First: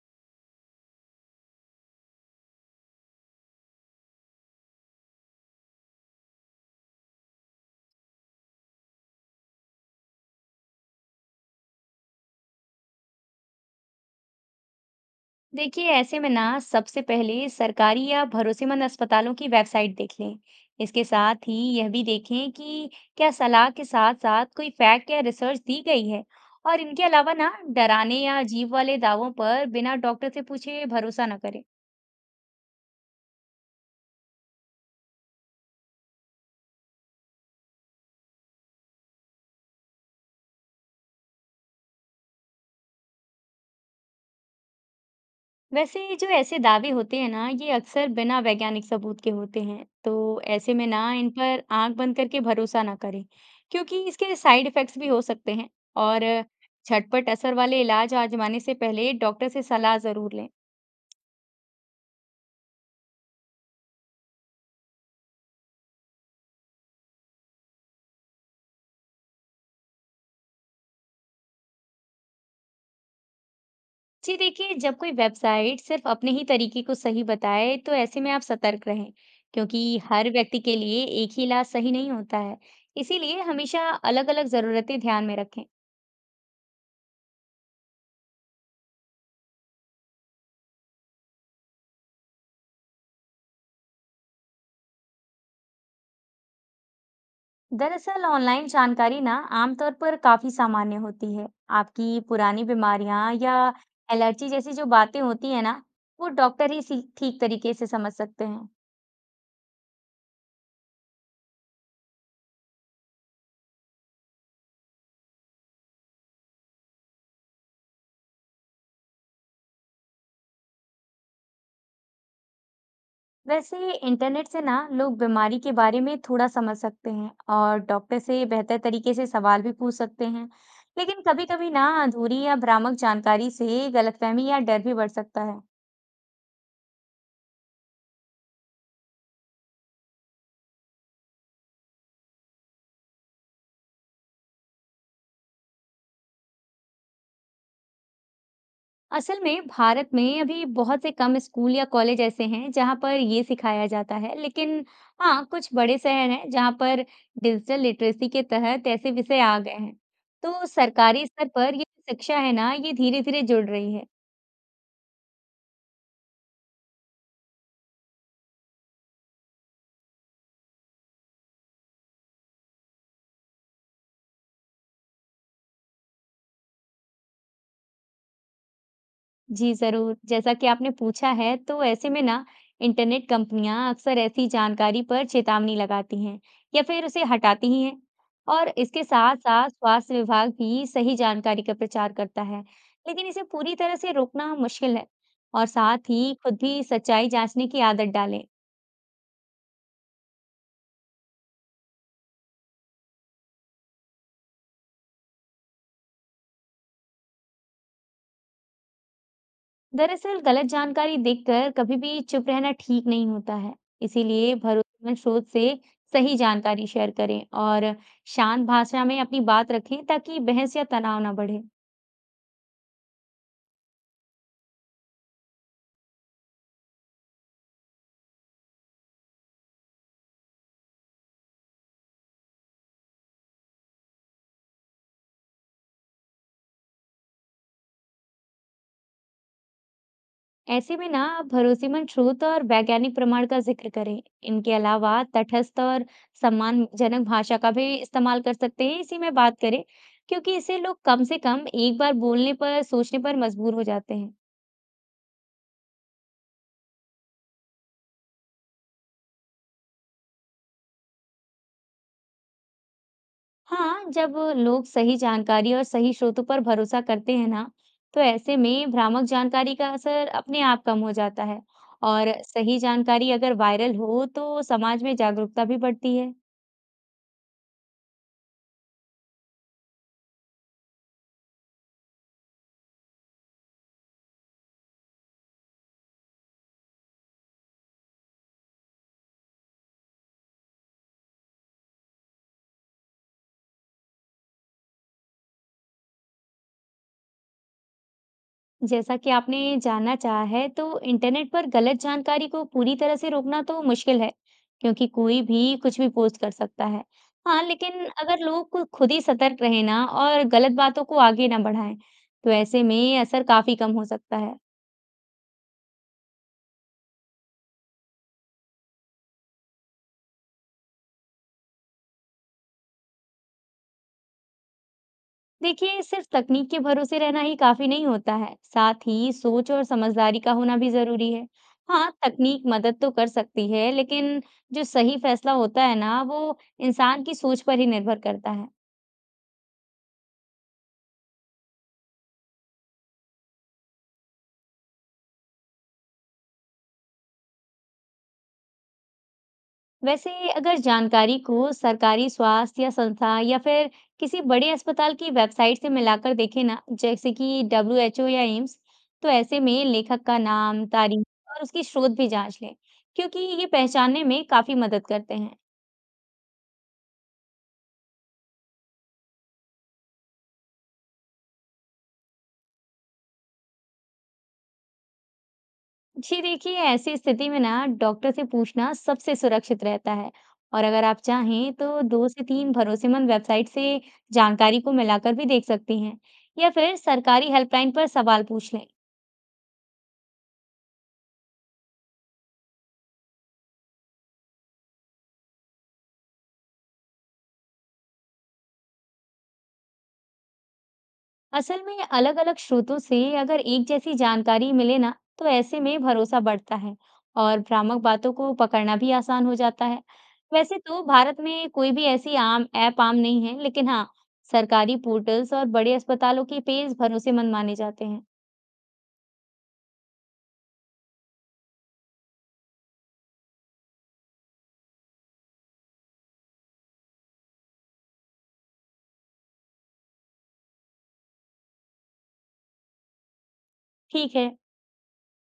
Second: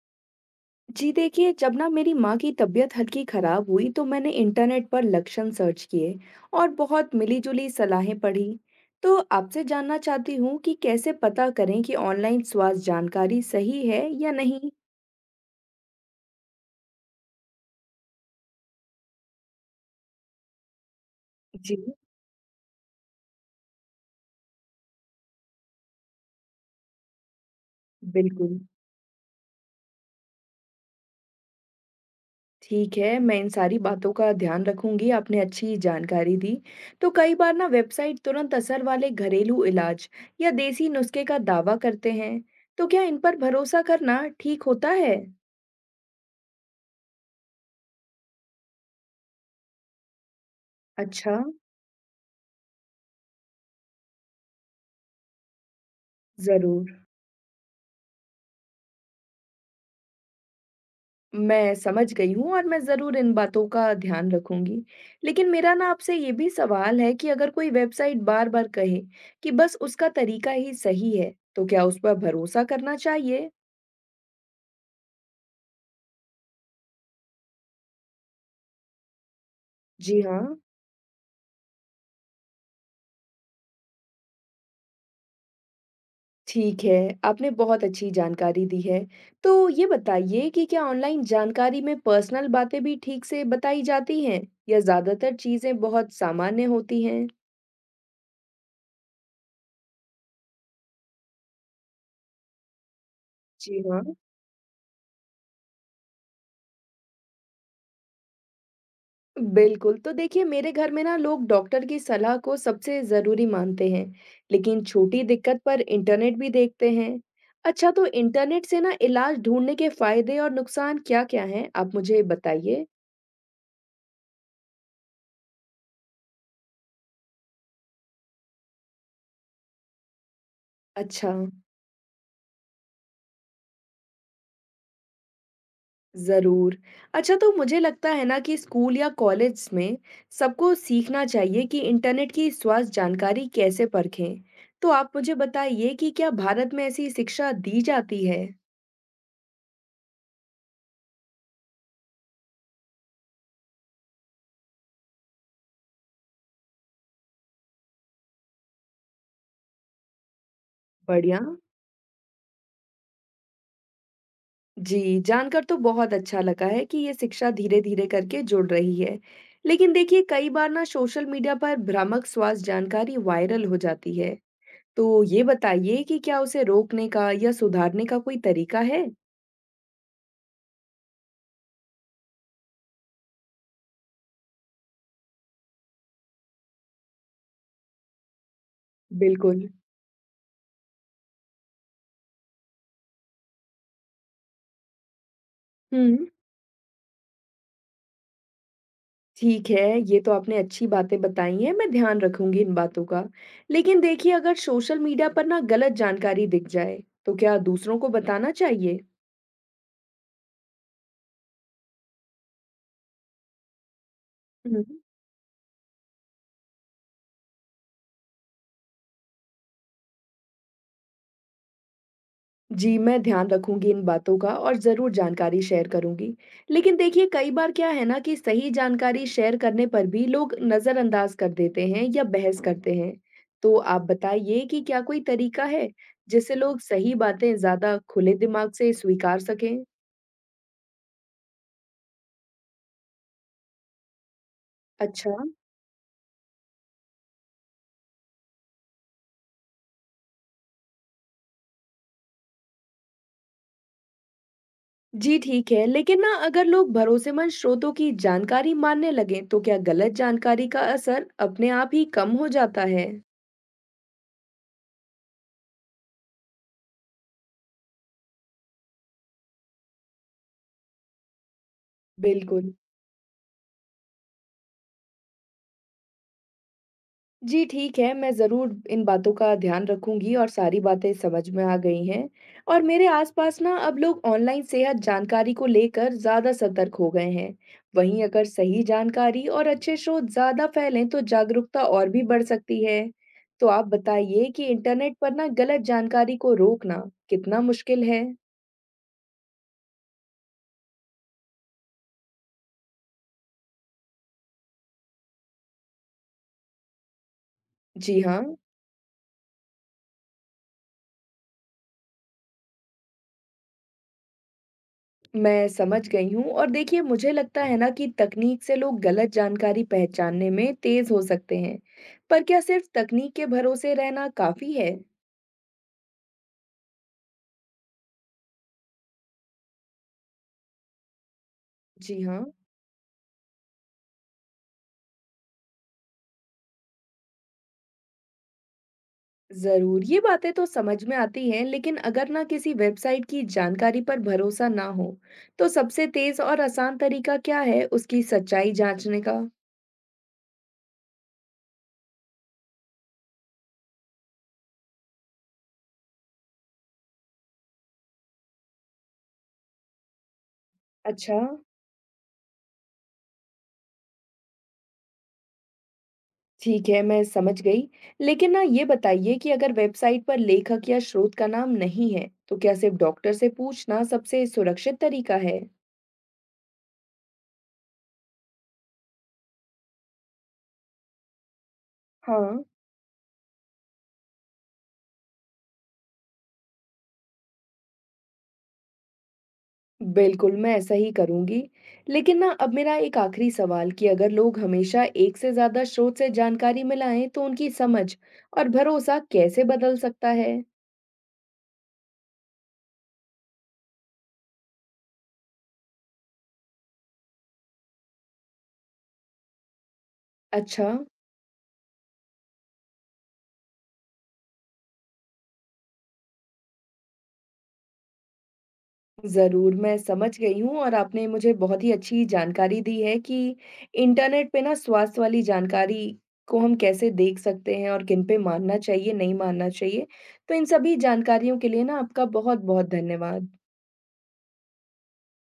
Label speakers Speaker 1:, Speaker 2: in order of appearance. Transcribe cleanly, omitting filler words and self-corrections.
Speaker 1: जी देखिए, जब ना मेरी माँ की तबीयत हल्की खराब हुई तो मैंने इंटरनेट पर लक्षण सर्च किए और बहुत मिलीजुली सलाहें पढ़ी। तो आपसे जानना चाहती हूँ कि कैसे पता करें कि ऑनलाइन स्वास्थ्य जानकारी सही है या नहीं?
Speaker 2: देखिए, ऐसे में ना सबसे पहले सरकारी या भरोसेमंद अस्पतालों की वेबसाइट देख लें। इसके साथ ही
Speaker 1: जी,
Speaker 2: यह भी देखें कि क्या सलाह के साथ साथ कोई फैक्ट या रिसर्च दी गई है। और इनके अलावा ना डराने या
Speaker 1: बिल्कुल।
Speaker 2: अजीब वाले दावों पर बिना डॉक्टर से पूछे भरोसा ना करें।
Speaker 1: ठीक है, मैं इन सारी बातों का ध्यान रखूंगी। आपने अच्छी जानकारी दी। तो कई बार ना वेबसाइट तुरंत असर वाले घरेलू इलाज या देसी नुस्खे का दावा करते हैं। तो क्या इन पर भरोसा करना ठीक होता है?
Speaker 2: वैसे जो ऐसे दावे होते हैं ना, ये अक्सर बिना वैज्ञानिक सबूत के होते हैं, तो ऐसे में ना इन
Speaker 1: अच्छा,
Speaker 2: पर आँख बंद करके भरोसा ना करें, क्योंकि इसके साइड इफ़ेक्ट्स भी हो सकते हैं। और
Speaker 1: जरूर।
Speaker 2: झटपट असर वाले इलाज आजमाने से पहले डॉक्टर से सलाह ज़रूर लें।
Speaker 1: मैं समझ गई हूँ और मैं ज़रूर इन बातों का ध्यान रखूंगी। लेकिन मेरा ना आपसे ये भी सवाल है कि अगर कोई वेबसाइट बार-बार कहे कि बस उसका तरीका ही सही है, तो क्या उस पर भरोसा करना चाहिए?
Speaker 2: जी देखिए, जब कोई वेबसाइट सिर्फ अपने ही तरीके को सही बताए, तो ऐसे में आप सतर्क रहें, क्योंकि
Speaker 1: जी
Speaker 2: हर
Speaker 1: हाँ,
Speaker 2: व्यक्ति के लिए एक ही इलाज सही नहीं होता है, इसीलिए हमेशा अलग-अलग ज़रूरतें ध्यान में रखें।
Speaker 1: ठीक है। आपने बहुत अच्छी जानकारी दी है। तो ये बताइए कि क्या ऑनलाइन जानकारी में पर्सनल बातें भी ठीक से बताई जाती हैं या ज़्यादातर चीज़ें बहुत सामान्य होती हैं?
Speaker 2: दरअसल ऑनलाइन जानकारी ना आमतौर पर काफी सामान्य होती है। आपकी पुरानी बीमारियां या
Speaker 1: जी हाँ।
Speaker 2: एलर्जी जैसी जो बातें होती है ना, वो डॉक्टर ही ठीक तरीके से समझ सकते हैं।
Speaker 1: बिल्कुल, तो देखिए मेरे घर में ना लोग डॉक्टर की सलाह को सबसे ज़रूरी मानते हैं, लेकिन छोटी दिक्कत पर इंटरनेट भी देखते हैं। अच्छा, तो इंटरनेट से ना इलाज ढूँढने के फ़ायदे और नुकसान क्या-क्या हैं? आप मुझे बताइए।
Speaker 2: वैसे इंटरनेट से ना लोग बीमारी के बारे में थोड़ा समझ सकते हैं और डॉक्टर से बेहतर तरीके से सवाल भी पूछ सकते हैं, लेकिन
Speaker 1: अच्छा,
Speaker 2: कभी-कभी ना अधूरी या भ्रामक जानकारी से गलतफहमी या डर भी बढ़ सकता है।
Speaker 1: ज़रूर। अच्छा, तो मुझे लगता है ना कि स्कूल या कॉलेज में सबको सीखना चाहिए कि इंटरनेट की स्वास्थ्य जानकारी कैसे परखें। तो आप मुझे बताइए कि क्या भारत में ऐसी शिक्षा दी जाती है?
Speaker 2: असल में भारत में अभी बहुत से कम स्कूल या कॉलेज ऐसे हैं जहां पर ये सिखाया जाता है, लेकिन हाँ, कुछ बड़े शहर हैं जहां पर डिजिटल लिटरेसी के तहत ऐसे विषय आ गए हैं। तो सरकारी
Speaker 1: बढ़िया।
Speaker 2: स्तर पर ये शिक्षा है ना, ये धीरे धीरे जुड़ रही है।
Speaker 1: जी, जानकर तो बहुत अच्छा लगा है कि ये शिक्षा धीरे-धीरे करके जुड़ रही है। लेकिन देखिए कई बार ना सोशल मीडिया पर भ्रामक स्वास्थ्य जानकारी वायरल हो जाती है। तो ये बताइए कि क्या उसे रोकने का या सुधारने का कोई तरीका है?
Speaker 2: जी, ज़रूर। जैसा कि आपने पूछा है, तो ऐसे में ना इंटरनेट कंपनियां अक्सर ऐसी जानकारी पर चेतावनी लगाती हैं या फिर उसे हटाती ही हैं। और इसके
Speaker 1: बिल्कुल।
Speaker 2: साथ-साथ स्वास्थ्य विभाग भी सही जानकारी का प्रचार करता है, लेकिन इसे पूरी तरह से रोकना मुश्किल है। और साथ
Speaker 1: हुँ,
Speaker 2: ही खुद भी सच्चाई जांचने की आदत डालें।
Speaker 1: ठीक है, ये तो आपने अच्छी बातें बताई हैं, मैं ध्यान रखूँगी इन बातों का। लेकिन देखिए अगर सोशल मीडिया पर ना गलत जानकारी दिख जाए, तो क्या दूसरों को बताना चाहिए?
Speaker 2: दरअसल गलत जानकारी देखकर कभी भी चुप रहना ठीक नहीं होता है, इसीलिए
Speaker 1: हुँ।
Speaker 2: भरोसेमंद स्रोत से सही जानकारी शेयर करें और शांत भाषा में अपनी बात रखें, ताकि बहस या तनाव ना बढ़े।
Speaker 1: जी, मैं ध्यान रखूंगी इन बातों का और ज़रूर जानकारी शेयर करूंगी। लेकिन देखिए कई बार क्या है ना कि सही जानकारी शेयर करने पर भी लोग नज़रअंदाज कर देते हैं या बहस करते हैं। तो आप बताइए कि क्या कोई तरीका है जिससे लोग सही बातें ज़्यादा खुले दिमाग से स्वीकार सकें?
Speaker 2: ऐसे में ना आप भरोसेमंद स्रोत और वैज्ञानिक प्रमाण का जिक्र करें। इनके अलावा
Speaker 1: अच्छा,
Speaker 2: तटस्थ और सम्मानजनक भाषा का भी इस्तेमाल कर सकते हैं, इसी में बात करें, क्योंकि इसे लोग कम से कम एक बार बोलने पर सोचने पर मजबूर हो जाते हैं।
Speaker 1: जी ठीक है। लेकिन ना अगर लोग भरोसेमंद स्रोतों की जानकारी मानने लगें तो क्या गलत जानकारी का असर अपने आप ही कम हो जाता है?
Speaker 2: हाँ, जब लोग सही जानकारी और सही स्रोतों पर भरोसा करते हैं ना, तो ऐसे में भ्रामक जानकारी का असर अपने आप कम हो जाता है और
Speaker 1: बिल्कुल।
Speaker 2: सही जानकारी अगर वायरल हो तो समाज में जागरूकता भी बढ़ती है।
Speaker 1: जी, ठीक है, मैं ज़रूर इन बातों का ध्यान रखूँगी और सारी बातें समझ में आ गई हैं। और मेरे आसपास ना अब लोग ऑनलाइन सेहत जानकारी को लेकर ज़्यादा सतर्क हो गए हैं। वहीं अगर सही जानकारी और अच्छे स्रोत ज़्यादा फैलें तो जागरूकता और भी बढ़ सकती है। तो आप बताइए कि इंटरनेट पर ना गलत जानकारी को रोकना कितना मुश्किल है?
Speaker 2: जैसा कि आपने जानना चाहा है, तो इंटरनेट पर गलत जानकारी को पूरी तरह से रोकना तो मुश्किल है, क्योंकि कोई भी कुछ भी पोस्ट कर सकता है। हाँ, लेकिन
Speaker 1: जी
Speaker 2: अगर
Speaker 1: हाँ।
Speaker 2: लोग खुद ही सतर्क रहे ना और गलत बातों को आगे ना बढ़ाएं, तो ऐसे में असर काफी कम हो सकता है।
Speaker 1: मैं समझ गई हूँ और देखिए मुझे लगता है ना कि तकनीक से लोग गलत जानकारी पहचानने में तेज हो सकते हैं पर क्या सिर्फ तकनीक के भरोसे रहना काफी है?
Speaker 2: देखिए, सिर्फ तकनीक के भरोसे रहना ही काफी नहीं होता है, साथ ही सोच और समझदारी का होना भी जरूरी है। हाँ,
Speaker 1: जी हाँ।
Speaker 2: तकनीक मदद तो कर सकती है, लेकिन जो सही फैसला होता है ना, वो इंसान की सोच पर ही निर्भर करता है।
Speaker 1: जरूर, ये बातें तो समझ में आती हैं लेकिन अगर ना किसी वेबसाइट की जानकारी पर भरोसा ना हो तो सबसे तेज और आसान तरीका क्या है उसकी सच्चाई जांचने का?
Speaker 2: वैसे अगर जानकारी को सरकारी स्वास्थ्य या संस्था या फिर किसी बड़े अस्पताल की वेबसाइट से मिलाकर देखें ना, जैसे कि WHO या एम्स, तो ऐसे में लेखक का नाम, तारीख
Speaker 1: अच्छा,
Speaker 2: और उसकी स्रोत भी जांच लें, क्योंकि ये पहचानने में काफी मदद करते हैं।
Speaker 1: ठीक है, मैं समझ गई। लेकिन ना ये बताइए कि अगर वेबसाइट पर लेखक या स्रोत का नाम नहीं है, तो क्या सिर्फ डॉक्टर से पूछना सबसे सुरक्षित तरीका है?
Speaker 2: जी देखिए, ऐसी स्थिति में ना डॉक्टर से पूछना सबसे सुरक्षित रहता है। और अगर आप चाहें तो दो से
Speaker 1: हाँ,
Speaker 2: तीन भरोसेमंद वेबसाइट से जानकारी को मिलाकर भी देख सकती हैं, या फिर सरकारी हेल्पलाइन पर सवाल पूछ लें।
Speaker 1: बिल्कुल, मैं ऐसा ही करूंगी। लेकिन ना अब मेरा एक आखिरी सवाल कि अगर लोग हमेशा एक से ज्यादा स्रोत से जानकारी मिलाएं, तो उनकी समझ और भरोसा कैसे बदल सकता है?
Speaker 2: असल में अलग-अलग स्रोतों से अगर एक जैसी जानकारी मिले ना, तो ऐसे में भरोसा बढ़ता है और भ्रामक बातों को पकड़ना भी आसान हो जाता है। वैसे
Speaker 1: अच्छा।
Speaker 2: तो भारत में कोई भी ऐसी आम ऐप आम नहीं है, लेकिन हाँ, सरकारी पोर्टल्स और बड़े अस्पतालों के पेज भरोसेमंद माने जाते हैं।
Speaker 1: ज़रूर, मैं समझ गई हूँ और आपने मुझे बहुत ही अच्छी जानकारी दी है कि इंटरनेट पे ना स्वास्थ्य वाली जानकारी को हम कैसे देख सकते हैं और किन पे मानना चाहिए, नहीं मानना चाहिए। तो इन सभी जानकारियों के लिए ना आपका बहुत-बहुत धन्यवाद।
Speaker 2: ठीक है,